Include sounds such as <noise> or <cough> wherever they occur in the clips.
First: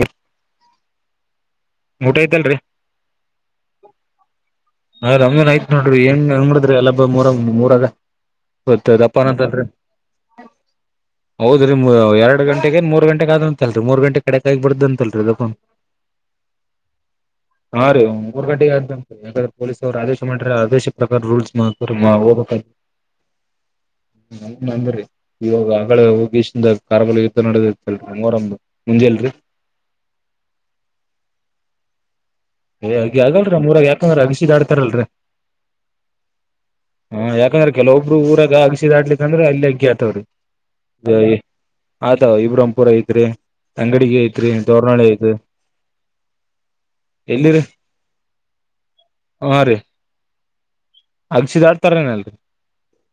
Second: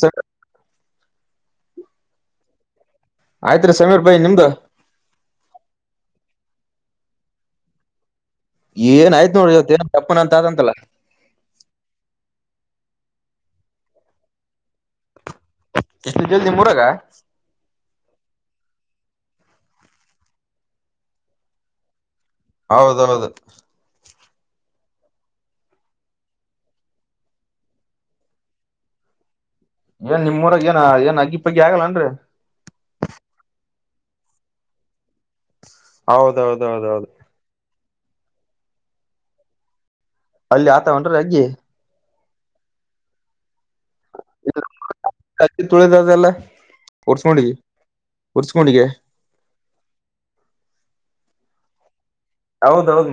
ಸರಿ ಊಟ ಆಯ್ತಿಲ್ರಿ ಆಯ್ತ್ರೀ ಸಮೀರ್ ಬಾಯ್ ನಿಮ್ದು ಹ ನಮ್ನ್ ಆಯತ್ ನೋಡ್ರಿ ಹೆಂಗ್ ಹಂಗ ಮುರದ್ರೀ ಅಲ್ಲೆಬ್ಬ ನಿಮ್ಮೂರಾಗ ಇವತ್ತ ಏನ್ ಆಯ್ತ್ ನೋಡ್ರಿ ದಪ್ಪಾನಾತಲ್ರೀ ಇವತ್ ಏನ್ ತಪ್ಪನ ಅಂತ ಆದಂತಲ್ಲ ಹೌದ್ರೀ ಎರಡ್ ಗಂಟೆಗೆ ಏನ್ ಮೂರು ಗಂಟೆಗೆ ಆತಂತಲ್ರಿ ಮೂರ್ ಗಂಟೆ ಕಡೆಕ್ ಆಗಿ ಬಿಡ್ದ ಅಂತಲ್ರಿದು ಎಷ್ಟು ಜಲ್ದಿ ಮೂರಗಾ ಹಾ ರೀ ಮೂರ್ ಗಂಟೇಗ ಆದ್ತಂತ್ರೀ ಯಾಕಂದ್ರೆ ಪೊಲೀಸ್ ಅವ್ರು ಆದೇಶ ಮಾಡ್ರಿ ಆದೇಶ ಪ್ರಕಾರ ರೂಲ್ಸ್ ಮಾಡ್ ಹೌದೌದು ಮೊನ್ನೆ ಅಂದ್ರರಿ ಇವಾಗ ಆಗಳೆ ಹೋಗಿ ಕಾಶಿಂದ ಕಾರ್ಗಿಲ್ ಯುದ್ಧ ನಡೆದಿತಲ್ಲ್ರಿ ಮೋರಂದ್ದು ಎಲ್ರಿ ಏನ್ ನಿಮ್ ಊರಾಗ ಏನ ಏನ್ ಅಗ್ಗಿಪ್ಪಗಿ ಆಗಲ್ಲನ್ರೀ ಏ ಅಗಿ ಆಗಲ್ರೀ ನಮ್ಮೂರಾಗ ಯಾಕಂದ್ರ ಅಗಸಿ ದಾಟ್ತಾರಲ್ರೀ ಹೌದೌದೌದೌದು ಕೆಲೊಬ್ರು ಊರಾಗ ಅಗಸಿ ದಾಟ್ಲಿಕಾ ಅಂದ್ರ ಅಲ್ಲಿ ಅಗ್ಗಿ ಆ ಅಲ್ಲಿ ಆತಾವೇನ್ರೀ ಅಗ್ಗಿ ಆತಾವು ಇಬ್ರಾಹಿಂಪುರ ಐತ್ರೀ ಅಂಗಡಿಗೆ ಐತ್ರಿ ತೋರನಾಳಿ ಅಯ್ತೀ ಕೊಂಡಿ ಉರ್ಸ್ಕೊಂಡಿಗೆ ಅಲ್ಸಿದಾ ಆಡ್ತಾರೇನಲ್ ಹೌದೌದು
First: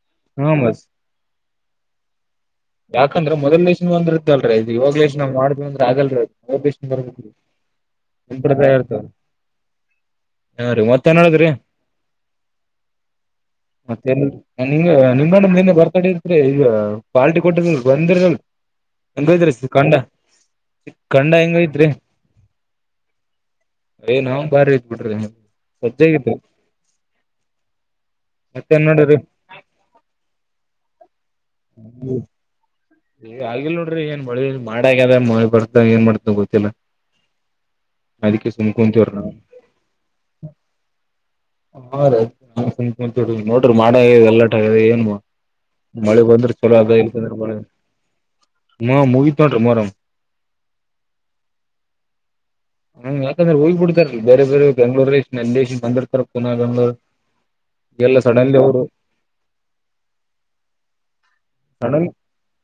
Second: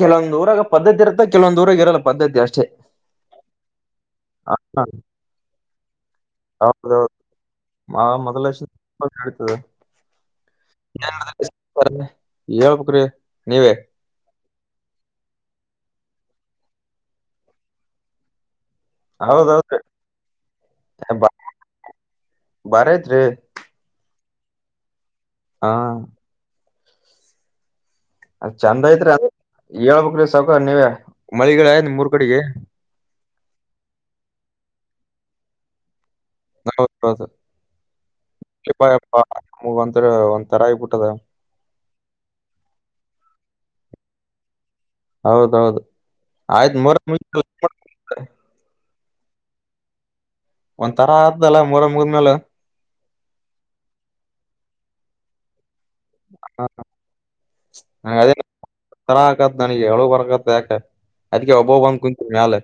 ಕೆಲವೊಂದ್ ಹಾ ಊರಾಗ ಮ ಪದ್ದತಿ ಇರುತ್ತ ಕೆಲವಂದ್ ಊರಾಗ ಇರಲ್ಲ ಪದ್ಧತಿ ಅಷ್ಟೆ ಯಾಕಂದ್ರ ಮೊದ್ ಲೈಸನ್ ಒಂದ್ ಇರ್ತಲ್ರಿ ಇದು ಇವಾಗ್ ಲೈಸನ್ ಮಾಡ್ ಅಂದ್ರ ಆಗಲ್ರೀ ಮೊದ್ ಲನ್ ಬರ್ ಮಾ ಮೊದಲ <unintelligible> ಹಾ ರೀ ಮತ್ತೇನಡದ್ರಿ ಹೇಳ್ಬೇಕ್ರಿ ನೀವೇ ಮತ್ತೆನಿಲ್ರೀ, ನಿಂಬಣ್ಣಂದ್ ನಿನ್ನ ಬರ್ತಡೇ ಇತ್ರೀ ಈಗ ಪಾಲ್ಟಿ ಹೌದೌದ್ರಿ <unintelligible> ಬಾ ಕಂಡ ಹೆಂಗ ಐತ್ರೀ ಬಾರಿ ಐತ್ರಿ ಎ ನಾವ್ ಬಾರಿ ಐತ್ ಬಿಡ್ರಿ ಹಾ ಸಜ್ಜಾಗತ್ರೀ ಅದ್ ಚಂದ ಐತ್ರಿ ನೋಡ್ರಿ ಹೇಳ್ಬೇಕ್ರೀ ಸೌಕಾರ ನೀವೆ ಮಳಿಗಿಳಿ ನಿಮ್ಮೂರ್ ಕಡೆಗೆ ಈಗ ಆಗಲ್ ನೋಡ್ರಿ ಏನ್ ಮಳಿ ಮಾಡ ಆಗ್ಯದ ಮಳಿ ಬರ್ತ ಏನ್ ಮಾಡ್ ನೌದು ಅದಕ್ಕೆ ಸುಮ್ ಪ್ಪ ಕುಂತೀವ್ರಿ ನಾವು ನಮಗ ಒರ ಒಂದ ತರ ಆಗ್ಬಿಟ್ಟದ ಹಾ ರಿ ನೋಡ್ರಿ ಮಾಡ ಎಲ್ಲ ಏನ್ವಾ ಹೌದೌದು ಮಳೆ ಬಂದ್ರೆ ಚಲೋ ಅದ ಇಲ್ಂದ್ರೆ ಮಳೆ ಹ ಹಾ ಮೂವಿ ತೋೊಂಡ್ರ ಮರ ಒಂದ್ ತರ ಆದಲ್ಲ ಮರ ಮುಗ್ಮೇಾಲ ಹ್ಮ್ ಯಾಕಂದ್ರೆ ಹೋಗ್ಬ ಬಿಡ್ಾರೀ ಬೇರೆ ಬೇರೆ ಬೆಂಗ್ಳೂರಲ್ಲಿ ನಲ್ಲಿ ಬಂದಿರ್ತಾರ ಪನ ಬೆಂಗಳೂರ್ ದ ತರ ಆಕತ್ ನನಗೆ ಅಳು ಬರ್ಕತ್ ಯಾಕ ಅದಕ್ಕೆ ಅಬ್ಬಾವ ಬಂದು ಕುತು ಮಾಲ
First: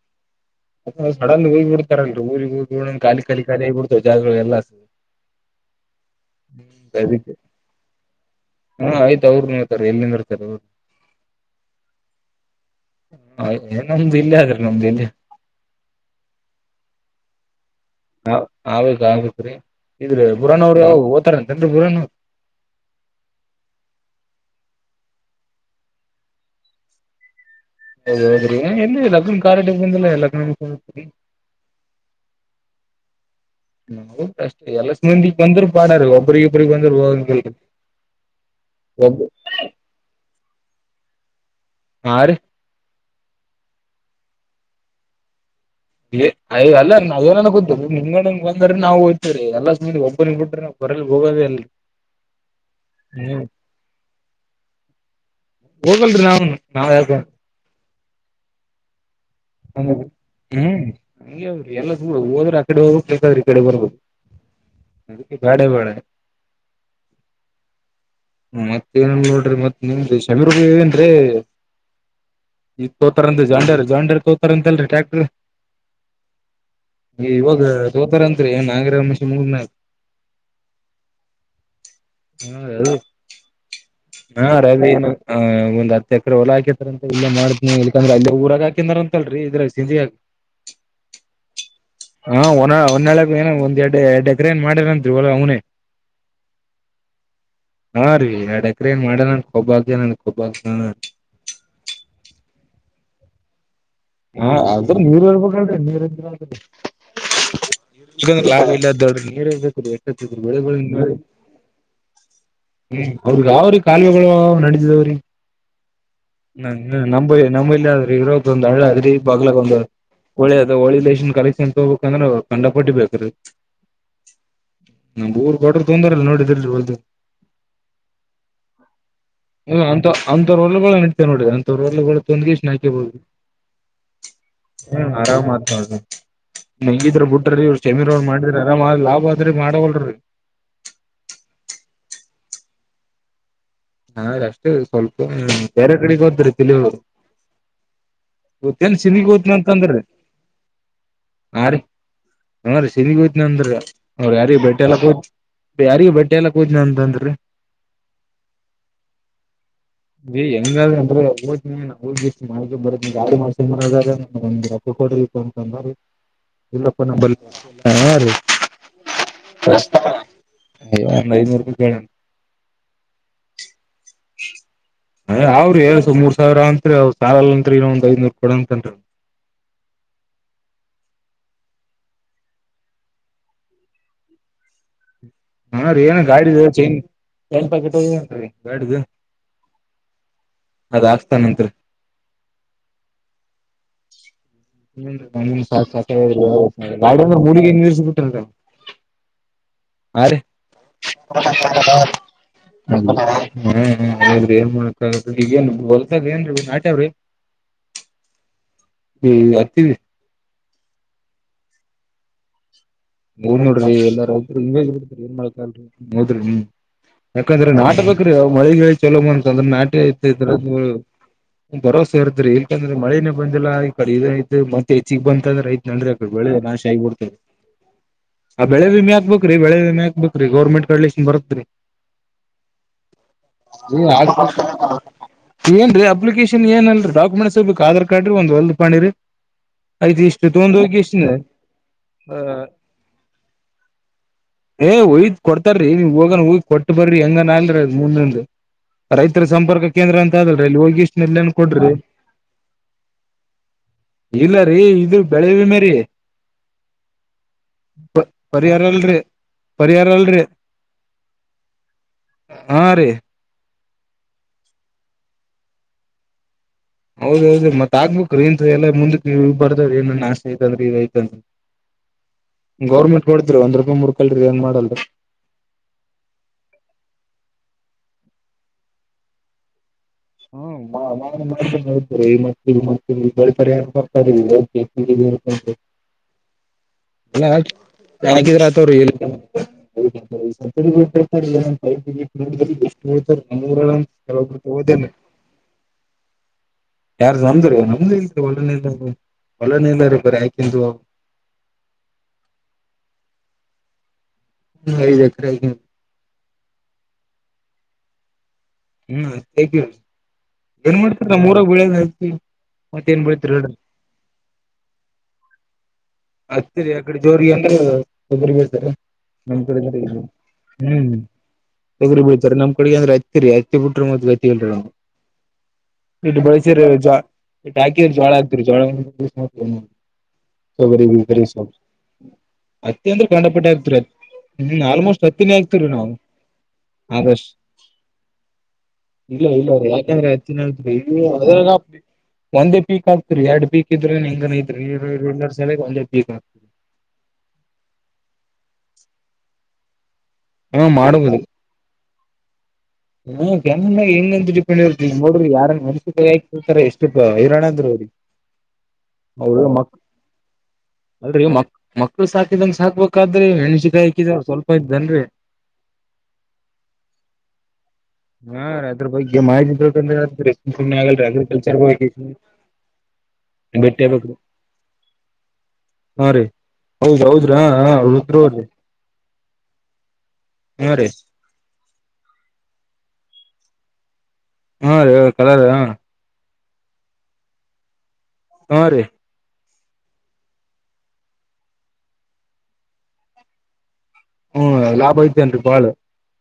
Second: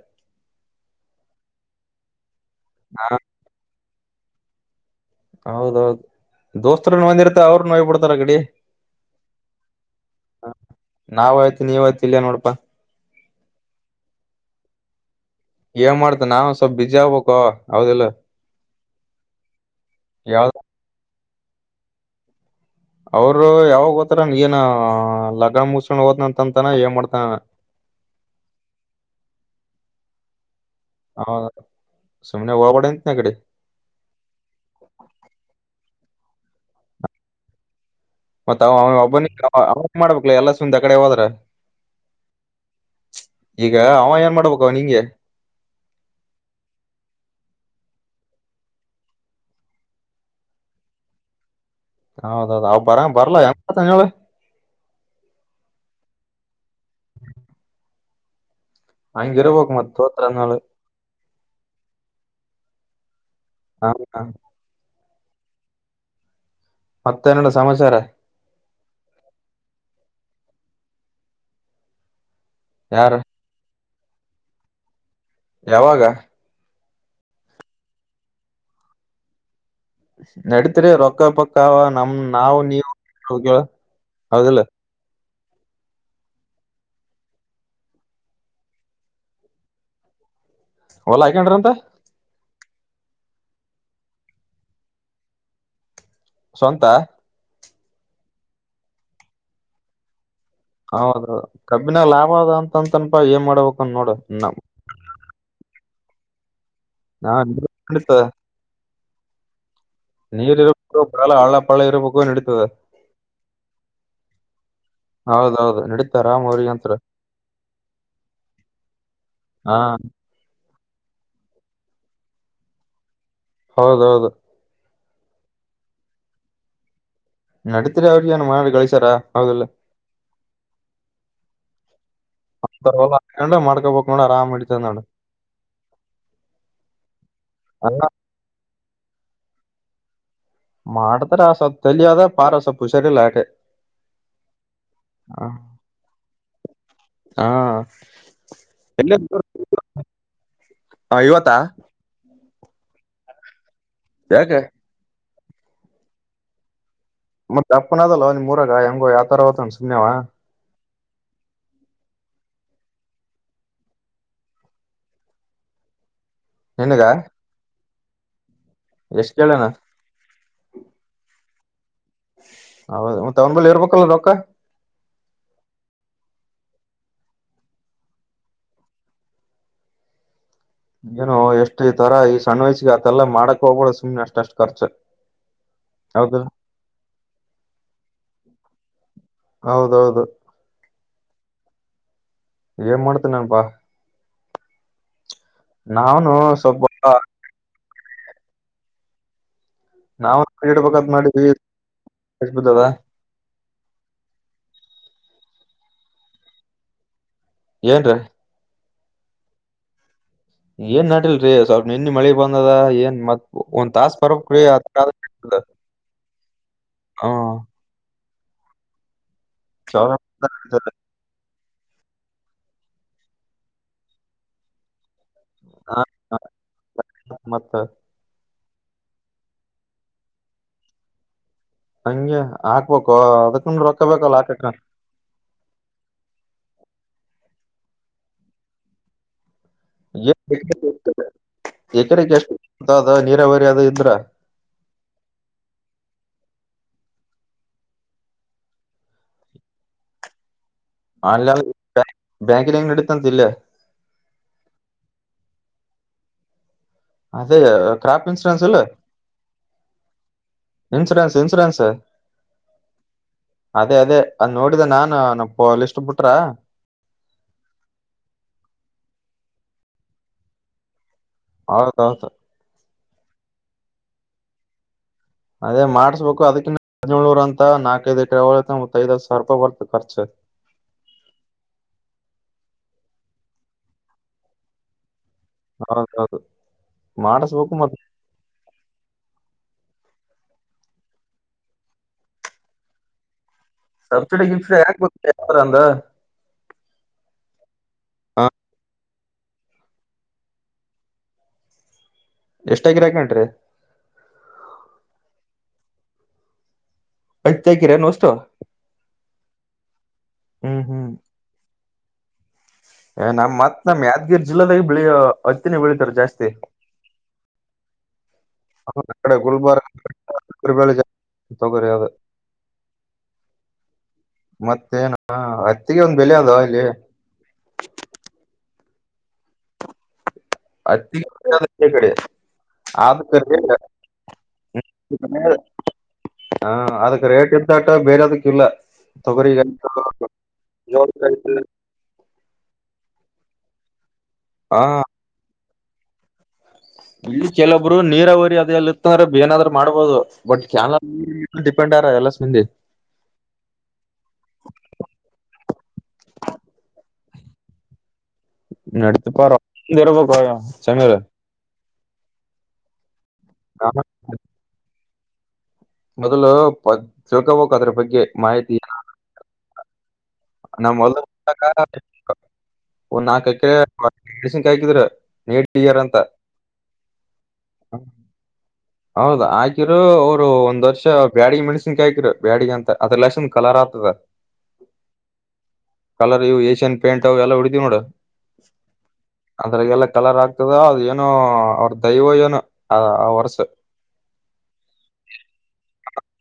ಸಡನ್ ಊಿ ಬಿಡ್ತಾರಲ್ ಊರಿ ಊಡ ಾಲ ಹಾ ಖಾಲಿಖಾಲಿಿ ಬಿಡ್ತ್ ಜಾಗಗಳು ಎಲ್ಲ ಹೌದೌದು ದೋಸ್ತರು ಅದಕ್ಕೆ ನಂದಿರ್ತ ಅವರು ನೋವ್ಬ ಬಿಡ್ತಾರ ಗಡಿ ಹಾ ಆಯ್ತ ಅವ್ರು ನೋಡ್ತಾರ ಎಲ್ಲಿ ನಿಂದಿರ್ತಾರ ನಾವ್ಯ್ತಿ ನೀವ್ಯ್ತಿಲ್ಲಯ ನೋಡಪಾ ಹ ನಮ್ದು ಇಲ್ಲಿ ಆದ್ರೆ ನಮ್ದು ಇಲ್ಲಿ ಏನ್ ಮಾಡ್ತ ನಾವು ಸ್ವಲ್ಪ್ ಬಿಜಿ ಆಗ್ಬೇಕು ಹೌದಿಲ್ಲ ಹ ಆಗ್ೇಕ್ ಆಗ್ಕ್್ರೀ ಇದ್ರೀ ಯಾವ್ದ ಬುರಾನವರು ಓತಾರ ಅಂತನ್ೀ ಬುರಾನವರು ಅವರು ಯಾವಾಗ ಓತಾರ ಏನ ಲಗನ್ ಮುಸೊಂಡ್ ಹಓದ್ನ ಅಂತಂತಾನ ಏನ್ ಮಾಡ್ತಾನ ಹೌದೌದ್ರಿ ಎಲ್ಲಿ ಲಗ್ನ ಕಾರ್ಡ್ ಲಗ್ನ ಹೌದ ನ ಕಷ್ಟ ಎಲ್ಲ ಸ್್ಮಂದಕ್ ಬಂದ್ರು ಪಾಡಾರ ಒಬ್ಬ ಕುರಿಗೆಗ ಪಗ ಬಂದಾಗ ಮತ್ತತ್ ಒಬ್ಬನ ಅವ ಮಾಡ್ಬೇಕಲ ಎಲ್ಲ ಸುಂದ್ ಆ ಕಡೆ ಹೋದ್ರ ಹಾ ರೀ ಈಗ ಅವ ಏನ್ ಮಾಡ್ಬೇಕು ನಿಂಗೆ ಯ ಅಲ್ಲ ನಾವ್ನ ಗೊ ನಿಂಗ ಬಂದೆ ನಾವು ಹೋ್ತವೀ ಎಲ್ಲಾ ಒಬನ ಬ ಬಿ್ರ ಹೊರಲ್ ಗೋಗ ಹೌದೌದು ಅವ ಬರ ಬರಲ್ಲಳ ೋಗಲ್ರಿ ನಾವ ನಾವ ಯಕ ಹಂಗಿರ್ಬೇಕು ಹ ಮತ್ ತೋತ್ರ ಅನ್ನೋಳು ಹ್ಮ ಹಂಗಗೆ್ರಿ ಎಲ್ಲ ಹೋದ್ರ ಆ ಕಡೆ ಹೋಗಕ್ ಬೇಕಾವ್ರಿ ಹ ಹಾ ಬ್ಯಾಡಿ ಬಾಳ ಮತ್ತೆನಣ್ಣ ಸಮಾಚಾರ ಮತ್ತೇ ನನ್ ನೋಡ್ರಿ ಮತ್ ನಿಮ್ದು ಶೀ ರೂಪಾಯಿ ವೇನ್ರೀ ಈಗ ಯಾರ ತೋತಾರಂತ ಜಾಂಡಾರ ಜಾಂಡಾರ್ ತೋತಾರ ಅಂತಲ್ರಿ ಟ್ಯಾಕ್ಟರ್ ಯಾವಾಗ ಈ ಇವಾಗ ತೋತಾರ ಅತ್ರಿನ್ ನಂಗರ ಮೂ ನಡತ್ರಿ ರೊಕ್ಕ ಪಕ್ಕ ನಮ ನಾವವು ನೀವು ಹೌದ ಹೌದಲ್ಲ ಹ ಒಂದ ಹತ್ ಎಕ್ರ ಹೊಲ ಹಾಕತ್ತಾರ ಅಂತ ಇಲ್ಲ ಮಾಡ್ನ ಇಕಂದ್ರ ಅಲ್ಲಿ ಊರಾಗ ಹಾಕಿದಾರ ಅಂತಲ್ರರಿ ಇದ್ರ ಸಿಂಧಿಗ. ಹೊಲಾ ಹಯಕೊಂಡ್ರ ಅಂತ. ಒಂದ್ಳ ಏನೋ ಒಂದ್ ಎಡ್ ಡೆಕರೇಷನ್ ಮಾಡಿರಂತ ಹೊಲಾ ಅವನೇ. ಸ್ವಂತ ಆ ರೀ ಎಡ್ ಎಕ್ರೆ ಮಾಡ ನನ್ ಒಬ್ಬ ಆಗದೆ ನನ್ ಹೌದೌದು ಕಬ್ಬಿನ ಲಾಭ ಅದ ಅಂತಂತನಪಾ ಏನ್ ಮಾಡ್ಬೇಕು ಅಂತ ನೋಡು ಹಾ ನಮ್ ನೀರ್ ಇರ್ಬೇಕಿ ನೀರ್ ಎಂದ್ರರಿ ನಾ ನಡೀತದ ಲಾ ಇಲ್ಲ ದೊಡ್ಡ ನೀ ನೀರ್ ಇರಬೇಕ ಬರಳ ಹಳ್ಳ ಪಳ್ಳ ಇರಬೇಕು ನಡತದೆ ಹ್ಮ ಅವ್ರಗ ಯಾವ್ರೀ ಕಾಲುವೆಗಳು ನಡದಿದಾವ್ರೀ ಹೌದೌದು ನಡೀತಾರ ಅವ್ರಿಗೆ ನ ಅಂತ ನ ನಮ್ಮ ಆದ್ರ ಇವತ್ತೊಂದು ಹಳ ಅದ ಬಗ್ಲ ಹಾ ಒಂದು ಒಳ್ಳೆ ಅದ ಒಳಿ ಲೇಶನ್ ಕಲೆಕ್ಷನ್ ತಗೋಗ್ಬೇಕ ಅಂದ್ರೆ ಕಂಡಪಟ್ಟಿ ಬೇಕ್ರೀ ಹೌದೌದು. ನಮ್ ಊರ್ ಬಡ್ರ ತೊಂದ್ರಲ್ಲ ನೋಡಿದ್ರ ಒದು. ನಡೀತರಿ ಅವ್ರಿಗೆ ಏನು ಮಾಡಾ ಕಳಿಸಾರ ಹೌದಲ್ಲ. ಅಂತ ಅಂತವ್ರ ಹೊಲಗಳ ನಡಿತಾವ ನೋಡ್ರಿ ಅಂತವ್ರ ಹೊಲಗಳ <unintelligible> ಹ್ಮ್ ಆರಾಮ ಆತ ನೋಡ್ರಿ. ನಂಗಿದ್ರ ಬಿಟ್ರೀ ಇ್ರ ಅಲ್ಲ ಸಮೀರ್ ಮಾಡಿದ್ರಿ ಆರಾಮ್ ಲಾಭ ಆದದ್ರಿ ಮಾಡವಲ್ರರಿ. ಮಾಡಟದರ ಆಸ ತಲಿಯಾದ ಪಾರಸ ಪುಷರಿ ಇಲ್ಲ ಅಟೆ. ಹಾ ಅಷ್ಟೇ ಸ್ವಲ್ಪ ಬೇರೆ ಕಡೆಗೆ ಹೋದ್ರ ತಿಳರು. ಹಾ ಗೊತ್ತೇನ್ ಎಲ್ಲಿ ಸಿನಗ್ ಗೊತ್ನ ಅಂತಂದ್ರ ಇವತ್ತಾ ಹ ರೀ. ಹಾ ರಿ ಸಿರಿಗ ಹೋಗ್ತೇನ ಅಂದ್ರ ರಿ ಅವ್ರ ಯಾಕೆ ಯಾರಿಗೆ ಬೆಟ್ಟೆ ಎಲ್ಲಾ ಕೂತ್ ಯಾರಿಗೆ ಬ ಬೆಟ್ಟಿ ಆಗ್ಲಾಕಾ ಹೋಗ್ತೇನ ಅಂತ. ಮತ್ತ ಅಪ್ಪನ ಅದಲ್ಲ ನಿಮ್ಮೂರಾಗ ಹೆಂಗೋ ಯಾವ ತರಾ ಹೋಗ್ತಾನ. <unintelligible> <inaudible> ಇಲ್ಲಾ ಪಾ ನಾ ಬರಲ್ಲಾ ಹಾ ರಿ. ಎಷ್ಟ ಹೇಳಣ. ಯ ಒಂದ ಐನೂರು ರೂಪಾಯಿ ಕೇಳ್ಯನ. ಹೌದು ಮತ್ತ ಅವ್ನಲ್ಲಿ ಇರ್ಬೇಕ ಹ ಅವ್ರಿ ಹಳ್ಸ ಮೂರ್ ಸಾವಿರ ಅತ್ರಿ ಅವ ಸಾರಲ್ತ್ರಿ ಇನ್ನು ಒಂದ್ ಐದನೂರು ಕೊಡ ಅಂತನ್ರಿ. ಏನು ಎಷ್ಟು ಈ ತರ ಈ ಸಣ್ಣ ವಯಸ್ಸಿಗೆ ಅತ್ತಲ್ಲ ಮಾಡಕ್ ಹೋಗ್ಬಳ ಸುಮ್ನೆ ಅಷ್ಟಷ್ಟು ಖರ್ಚು. ಹಾ ರೀ ಏನು ಹೌದು ಗಾಡಿದ ಚೈನ್ ಚೈನ್ ಪ್ಯಾಕೆಟ್ ಹೊಗೆತಂತ ರಿ ಗಾಡಿದು. ಹೌದೌದು ಅದ್ ಹಾಕ್ತಾನತ್ರಿ. ಏನ್ ಮಾಡ್ತೇ ನನ್ಪಾ. ಸ್ವಲ್ಪ <inaudible> ಹಾ ರೀ. ನಾವು ಇಡ್ಬೇಕಂತ ಮಾಡಿದ್ವಿ ಬಿದ್ದದ ಹ್ಮ ಏನ್ ಮಾಡ ಈಗೇನ್ ಹೊಲ್ತದ ಏನ್ರಿ ನಾಟ್ಯಾವ್ರಿ. ಏನ್ರೀ. ಹ್ಮ್ ಹರ್ತೀವಿ. ಏನ್ ನಟಲ್ರಿ ಸ್ವಲ್ಪ್ ಇನ್ನ ಮಳೆ ಬಂದದ. ಏನ್ ಮತ್ ಹ್ಮ್ ಒಂದ್ ನೋಡ್ರಿ ತಾಸ್ ಎಲ್ಲಾರ ಹದ ಬರ್ಬೇಕ್ರಿ ಬಿಡ್ ಅದ್ರಾಗ ಏರ್ಮಳೆ ಕಾಲಲ್ ಹೋದ್ರಿ ನೀ. ಹ್ಮ್ ಯಾಕಂದ್ರೆ ನಾಟ ಬೇಕ್ರೀ ಅವ ಮಳಿ ಗಿಳಿ ಚಲೋ ಬಂತ ಅಂದ್ರೆ ನಾಟಿ ಕ್ಷಾರ ಇ ಇದ್ರ. ಬಂದದ. ಭರಸೆ ಇದ್ರಿ ಏಕಂದ್ರೆ ಮಳೆನೇ ಬಂದಿಲ್ಲಾ ಈಕಡೆ ಇದ ಐತೀರಿ ಮತ್ತೆ ಹೆಚ್ಚಗ್ ಬಂತದ್ರೆ. ಆ, ಕಣ್ರಿ ಅಕ ಆ, ಬೆಳಿ ನಾಶ ಆಗಿ ಬಿಡ್ತಾಡ್ರಿ. ಮತ್ತ ಹಾ ಬೆಳಿ ವಿಮೆಾಕ್ಬೇಕ್ರೀ ಬೆಳೆ ವಿಮೆ ಹಾಕ್ಬೇಕ್ರಿ ಗರ್ಮೆಂಟ್ಡ್ಲಿ ಇನ್ ಬರ್ತ್ರಿ. ಹಂಗೆ ಹಾಕ್ಬೇಕು ಅದಕ ರೊಕ್ಕಬೇಕಲ್ಲ ಹಾಕಾಕ. ಏನ್ರೀ ಅಪ್ಲಿಕೇಶನ್ ಏನ್ ಅಲ್ರಿ ಡಾಕುಮೆಂಟ್ಸರ್ಬೇಕು ಆಧಾರ್ ಕಾರ್ಡ ರಿ ಒಂದ ಹೊಲದ ಪಾನಿ ರಿ. ಆಯ್ತ್ ಏನ್ ಇಷ್ಟು ತಗೊಂಡ ಬೇಕಿತ್ತು? ಹೋಗೋಗಿ ಇಷ್ಟ ಹ ಅ ನೀರಾವರಿ ಅದು ಇದ್ರ ಏ್ ಒಯ್ದ್ ಕೊಡ್ತಾರೀ ನೀ ಹೋಗ ಹ್ ಕೊಟ್ಟ ಬರ್ರಿ ಹೆಂಗನ್ ಅಲ್ರಿ ಅದ ಮುಂದ ರೈತರ ಸಂಪರ್ಕ ಕೇಂದ್ರ ಅಂತ ಅಲ್ ಲ್ಲಿ ಹೋಗಿಷ್ಟ ಎಲ್ಲನ್ ಅಲ್ಲ ಕೊಡ್ರಿ. ಬ್ಯಾಂಕಿನ ಹೆಂಗ್ ನಡೀತಂತ ಇಲ್ಲೇ ಇಲ್ಲ ರೀ ಇದು ಬೆಳವಿ ಮೇರಿ. ಅದೇ ಕ್ರಾಪ್ ಇನ್ಸೂರನ್ಸ್ ಇಲ್ಲ. ಅಲ್ರಿ ಪರಿಹಾರ ಅಲ್ರಿ ಇನ್ಸುರನ್ಸ್ ಇನ್ಸೂರನ್ಸ. ಹಾ ರೀ ಅದೇ ಅದೇ ಅದ್ ನೋಡಿದ ನಾನನ್ ನ ಪ ಲಿಸ್ಟ್ ಬಿಟ್ರ. ಹೌದೌದು ಮತ್ ಆಗ್ಬೇಕ್ರ ನ್ ಎಲ್ಲ ಮುಂದಕ್ಕೆ ಬರ್ದ್ರ ಏನ್ಾಸ್ತಿ ಐತಂದ್ರ. ಹೌದ ಹೌದು. ಗೌರ್ಮೆಂಟ್ ಕೊಡದ್ರ ಒಂದ ರೂಪಾಯಿರ್ಕಲ್ರಿ ಏನ್ ಮಾಡಲ್ರಿ. ಅದೇ ಮಾಡ್ಬೇಕು ಅದಕ್ಕಿಂತ ಹದಿನೇಳಳ್ನೂರ ಅಂತ ನಾಕೈದ್ಕಳ ಮತ್ ಐದ್ ಸಾವಿರ ರೂಪಾಯಿ ಬರ್ತತಿ. <inaudible> ಇ ಮತ್ತಳಿ ಪರಿಹಾರ ಬರ್ತದೆ ಹೌದೌದು ನರ ಮಾಡಿಸ್ಬೇಕು ಮತ್ ರ ತಲ್ಲ ಟೋ ಎಷ್ಟು ಹೇಳ್ತಾರೆ ನರ ಸಬ್ಸಿಡಿ ಕೆಲೊಬ್ರು ಗಿಬ್ಸಿಡಿ ಯಾಕ್ ಹೋದೇನೆ ಗೊತ್ತ ಅಂದ ಯಾರು ನಂದ್ರ ನಮ್ದ ಇ ಹಾ ಒಳ್ಳನ ಒಲ ನೀಲ್ಲ ರ ಬರ ಆಯಕಂದು ಎಷ್ಟಾಗಿಿರಾಕ ನಂಟ್ರಿ ಇ ದಖರ ಯ್ತ ಆಕಿರನು ಅಷ್ಟು ಹ್ಮ್ ಹೇತ ಏನ್ ಮಾಡ್ತರ ಮೂರಾಗ ಬೆಳದ ಹತಿ ನಮ್ಮ್ ಮತ್ತ್ ನಮ್ಮ್ ಯಾದಗಿರಿ ಜಿಲ್ಲದಾಗ ಬೆಳಿ ಹತ್ತಿನ ಬೆಳಿತಾರೆ ಜಾಸ್ತಿ ಹತ್ತಿರಿ ಆ ಕಡೆ ಜೋರಿಗೆ ನಮ್ ಕಡೆ ಹ್ಮ್ ತೊಗ್ರಿ ಆ ಕಡೆ ಗುಲ್ಬರ್ಗ ಕುರ್ಬೇಳೆ ಜಾಸ್ತಿ ತೊಗರಿ ಅದು ಬೀಳ್ತಾರೆ ನಮ್ ಕಡೆ ಅಂದ್ರೆ ಹತಿರಿ ಅತಿ ಬಿಟ್ರ ಮ ಅತ್ತ ಹೇಳಿ ಮತ್ತೇನ ಹತ್ತಿಗೆ ಒಂದ್ ಬೆಲೆ ಇಟ್ಟ ಅದ ಇಲ್ಲಿ ಬಳಸಿ್ರ ಜ ಇಟ್ಟ ಹಾಕಿ್ರ ಜೋಳ ಆಗ್ತರಿ ಜಳ ಸಬರಿ ಹತ್ತಿಗೆ ಸ ಈ ಕಡೆ ಅತ್ಯಂದ್ರ ಅದಕ್ಕೆ ಗಂಡಪಟ್ಟ ರೇಟ್ ಆಗ್ತರ ಹ್ಮ್ ಆಲ್ಮೋಸ್ಟ್ ಹೊತ್ತಿನ ಆಗ ನಾವು ಹಾ ಅದಕ್ ಆದಷ್ಟು ರೇಟ್ ಇಂತಟ ಬೇರೆ ಅದಕ್ ಇಲ್ಲ ತೊಗರಿಗ ಆಟಾಟ ಒಂದೇ ಪೀಕ್ ಆಗ್ತರಿ ಎರಡ್ ಪೀಕ್ ಇದ್ರೇನ್ ಹೆಂಗನ ಇದ್ರರಿ ಎರಏನು ಸಲ ಒಂದೇ ಪೀಕ್ ಆಗ್ತರಿ ಈ ಕೆಲವಬ್ರು ನೀರಾವರಿ ಅದಲ್ಲಿ ಇತ್ತಂದ್ರೆ ಏನಾದ್ರರು ಮಾಡ್ಬೋದು ಬಟ್ ಹಾ ಕಾನ ಡಿಪೆಂಡ್ ಆಾರ ಎಲ್ಲ ಸಂದಿ ಹಾ ಜಾಗ ಹೆಂಗಂತ ಡಿಪೆಂಡ್ ಇಿ ನೋಡ್ರಿ ಯಾರನ್ ಮಸ ಕಕ್ತಿರ್ತಾರ ಎಷ್ಟು ಹೈರಾಣ ಅಂದ್ರರು ಅವ್ರಿ ನತಪ್ಪಾ ರ ದರವ ಕೊಯ ಅಲ್ ಮಕ್ ಮಕ್ಳು ಸಾಕಿದಂಗ ಸಾಕ್ಬೇಕಾದ್ರೆ ಮಣಸಿಕಾಯಿ ಹಾಕಿದ ಸ್ವಲ್ಪ ಐ ಜನ್ರಿ ಮೊದ್ಲು ತಿಳ್ಕೋಬಕ್ ಅದ್ರ ಬಗ್ಗೆ ಮಾಹಿತಿ ಏಲ್ಲ ಆಗಗ್ರಿಕಲ್ರ್ ಒಂದ್ ನಾಲ್ಕಕಡೆ ಮೆಡ್ಸನ್ಕ ಹಾಕಿದ್ರ ನೀಡಿಾರಂತ ಹೌದ್ೌದ್ರಾ ರುದ್ರ್ರಿ ಹೌದ್ ಹಾಕಿರು ಅವ್ರು ಒಂದ್ ಹಾ ವರ್ಷ ರೀ ಬ್ಯಾಡಿಗೆ ಮೆಡಿಸಿನ್ ಕ ಹಕಿರು ಬ್ಯಾಡಗ ಅಂತ ಅದೆೆಲ್ಲಾಂದು ಕಲಾರ ಆತದೆ ಹಾ ರ ಕಲರ ಚ ಪಂಟ್ ಅವ ಎಲ್ಲಾಡಿದೀ ನೋಡ ಹಾ ರೀ ಅದ್ರಗೆಲ್ಲ ಕಲರ್ ಆಗ್ತದ ಅದ ಏನುೋ ಅವ್ರ ದೈವ ಏನು ಆ ವರ್ಸ ಹ್ಮ್ ಲಾಭ ಐತೆೇನ್ರಿ ಬಾಳ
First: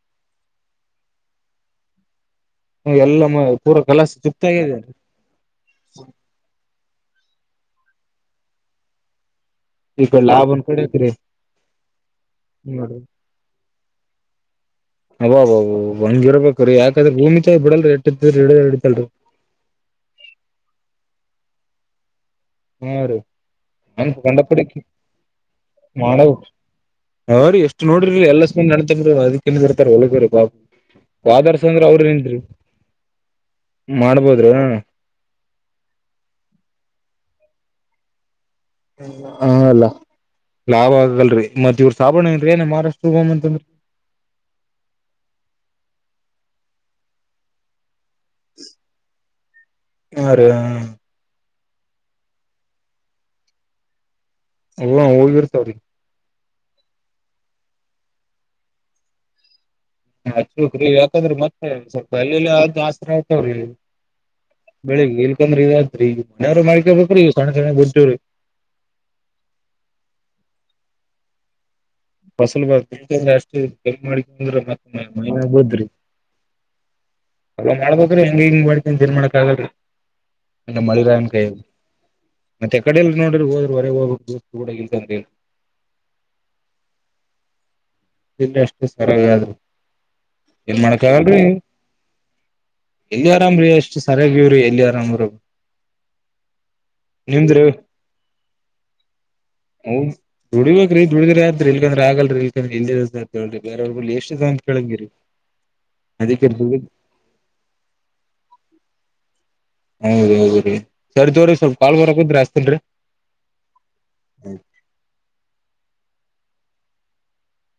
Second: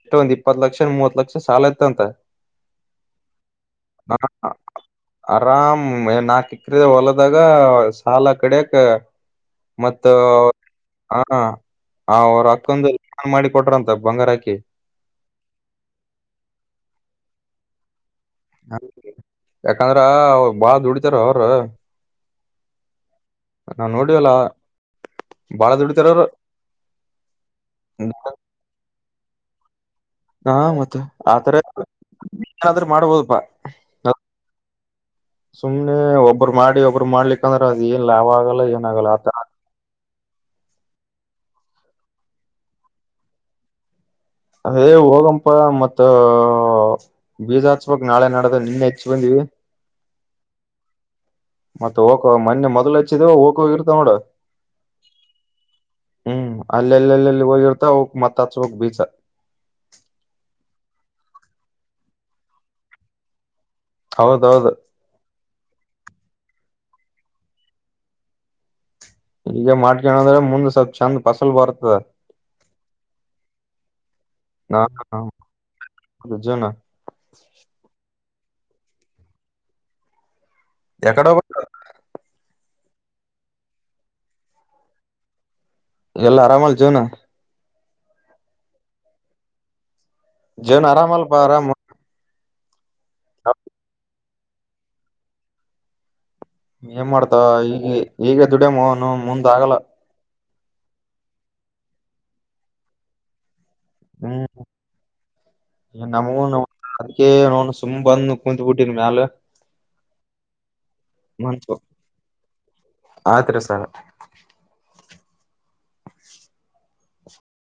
ಇಷ್ಟೊಂದು್ ಇಪ್ಪತ್ ಲಕ್ಷ ಮೂವತ್ ಲಕ್ಷ ಸಾಲ ಇತಂತ ಎಲ್ಲ ಪೂರಾ ಕಲಾಸ ಹ ಚುಕ್ತಾಗದೇನ್ರಿ ಆರಾಮ ನಾಕ ಎಕ್ರೆ ಹೊಲದಾಗ ಸಾಲ ಕಡಾಯಕ್ ಮತ್ತ ಈ ಕಡೆ ಲಾಭ ಒಂದ್ ಕಡೆ ಐತ್ರಿ ಹ ಅವ್ರ ಅಕ್ಕಂದು ನೋಡ್ರಿ ಮಾಡಿ ಕೊಟ್ರಂತ ಬಂಗಾರಾಕಿ ಅಬ ಹಂಗ ಇರ್ಬೇಕ್ರೀ ಯಾಕಾದ್ರೆ ಭೂಮಿ ತಾಯ ಬಿಡಲ್ರಿ ಎಟ್ಟಿದ್ರ ಹಿಡ ಹಿಡಿತಲ್ರಿ ಯಾಕಂದ್ರ ಬಾಳ ದುಡಿತಾರ ಅವ್ರ ಹ್ಮ ನಾವ್ ನನ್ ನೋಡಿವಲ್ಲ ಕೊಂಡ ಪಡ ಬಾಳ ದುಡಿತಾರ ಮಾಡ ಅವ್ರು ಅವ್ರ ಎಷ್ಟು ನೋಡ್ರ ಎಲ್ಲಷ್ಟಂದ ನೆತ್ರ ಅದ ಒಳಗಾಪ ಹಾ ಮತ್ತ ಆತರ ಾದರ್ಸ್ ಅಂದ್ರ ಅವ್ರಿ ಏನಾದ್ರೂ ಮಾಡ್ಬೋದಪ್ಪಾ ಮಾಡ್ಬೋದ್ರ ಸುಮ್ನೆ ಒಬ್ಬರು ಮಾಡಿ ಒಬ್ರ ಮಾಡ್ಲಿಕ್ಕಂದ್ರೆ ಅದ ಏನ್ ಲಾಭ ಆಗಲ್ಲ ಏನಾಗಲ್ಲ ಆತ ಹಲ್ಲ ಲಾಭ ಆಗಲ್ರರಿ ಮತ್ ಇವ್ರ ಸಾಬಣ ಏನ್ರೀ ಏನ ಮಹಾರಾಷ್ಟ್ರ ಹೋಗಮಂತ ಅಂದ್ರ ಅದೇ ಹೋಗಂಪ ಮತ್ತ ಬೀಜಾ ಹಚ್ಚ ಚ್ಚಬೇಕ ನಾಳೆ ನಡ್ದ ನಿನ್ನೆ ಹಚ್ಚಿ ಬಂದ್ವಿ ಹಾ ರಿ ಹ್ಮ ಮತ್ತ ಹೋಕೋ ಮೊನ್ನೆ ಮೊದ್ಲು ಹಚ್ಚಿದ ಓಕೋಗಿರ್ತಾವ ನೋಡ ಹ್ಮ ಹೋಗಿರತ್ತಾವ ರೀ ಹ್ಮ್ ಅಲ್ಲೆಲ್ಲೆಲ್ಲೆಲ್ಲಿ ಹೋಗಿರ್ತ ಅವಕ್ ಮತ್ತ ಹಚ್ ಬೇಕ್ ಬೀಜ ಹಚ್ಬೇಕ್ರಿ ಮತ್ತೆ ಸ್ವಲ್ಪ ಎಲ್ಲೆಲ್ಲಿ ಆದಾಸ್ತ್ರ ಆಯತವ್ರಿ ಹೌದೌದು ಬೆಳಿಗ್ಗೆ ಇಲ್ಕಂದ್ರ ಇದಾತ್ತದ್ರಿ ಈಗ <unintelligible> ಈಗ ಮಾಡ್ಕಣಂದ್ರೆ ಮುಂದ್ ಸ್ವಲ್ಪ ಚಂದ ಫಸಲ್ ಬರುತ್ತೆ ಫಸಲ್ ಬರತ ಅಷ್ಟುನು ಇಲ್ಲ ಮಾಡಂದ್ರ ನಾ ಮತ್ತ ಮೈನ ಮ್ಯಾಗ ಬುಳತದ್ರಿ ಜೀವನ ಅ ಮಾಡ್ಬ ಹೆಂಗ ಹಂಗ ಮಾಡ್ತನ್ ತಿರ್ ಮಾಡಕ್ ಆಗಲ್ರಿ ಯಾಕಡೆ ಮಳಿರಾಯನ್ ಕೈ ಹೋಗ್ಬೇಕ್ ಮತ್ತೆ ಎಕಡ ಇಲ್ಲ ನೋಡ್ರಿ ಹೋದ್ರೆ ಹೊರೆಗೆ ಹೋಗಬೇಕ ದಸ್ ಕೂಡ ಇ ಅಂತ ಹೇಳಿ ಎಲ್ಲಾ ಆರಾಮಲ್ ಜೀವನ ಇಲ್ಲ ಅಷ್ಟು ಸರಿಯಾಗಿದ್ರರು ಏನ್ ಜೀವನ ಮಾಡಕ ಆರಾಮಲ್ಪಾ ಆಗಲ್ರರಿ ಆರಾಮ್ ಎಲ್ಲಿ ಆರಾಮ್ರೀ ಅಷ್ಟ್ ಸರಿಯಾಗಿವ್ರಿ ಎಲ್ಲಿ ಆರಾಮ್ರ ಏನ್ ಮಾಡ್ತೋ ಈಗ ಈಗ ದುಡಮನೌನ ಮುಂದ್ ಆಗಲ್ಲ ದುಡಗ್ಬೇಕ್ ರೀದುಡಿದ್ರ ಅತ್ರಿ ಇಲ್ಂದ್ರ ಆಗಲ್ರಿ ಇಲ್ಕಂದ್ರ ಇ ಹೇಳಿ ಬೇರವ್ರ ಬಲ್ಲಿ ಎಷ್ಟ ದಿನ ಹ್ಮ್ ಅಂತ ಕೇಳಂಗಿರಿ ನಮಗೂ ಅದಕ್ಕೆ ನ ದುಡಿದ್ ಅದಕ ನೋನು ಸುಮ್ ಬಂದ ಕುತ್ ಬಿಟ್ಟಿದ ಮ್ಯಾಲ ಹೌದ ಹೌದ್ರೀ ಸರ್ ತೋರಿ ಸ್ವಲ್ಪ ಕಾಲ್ ಬರಕದ್ರಿ ಅಸ್ತನರಿ ಸರಿ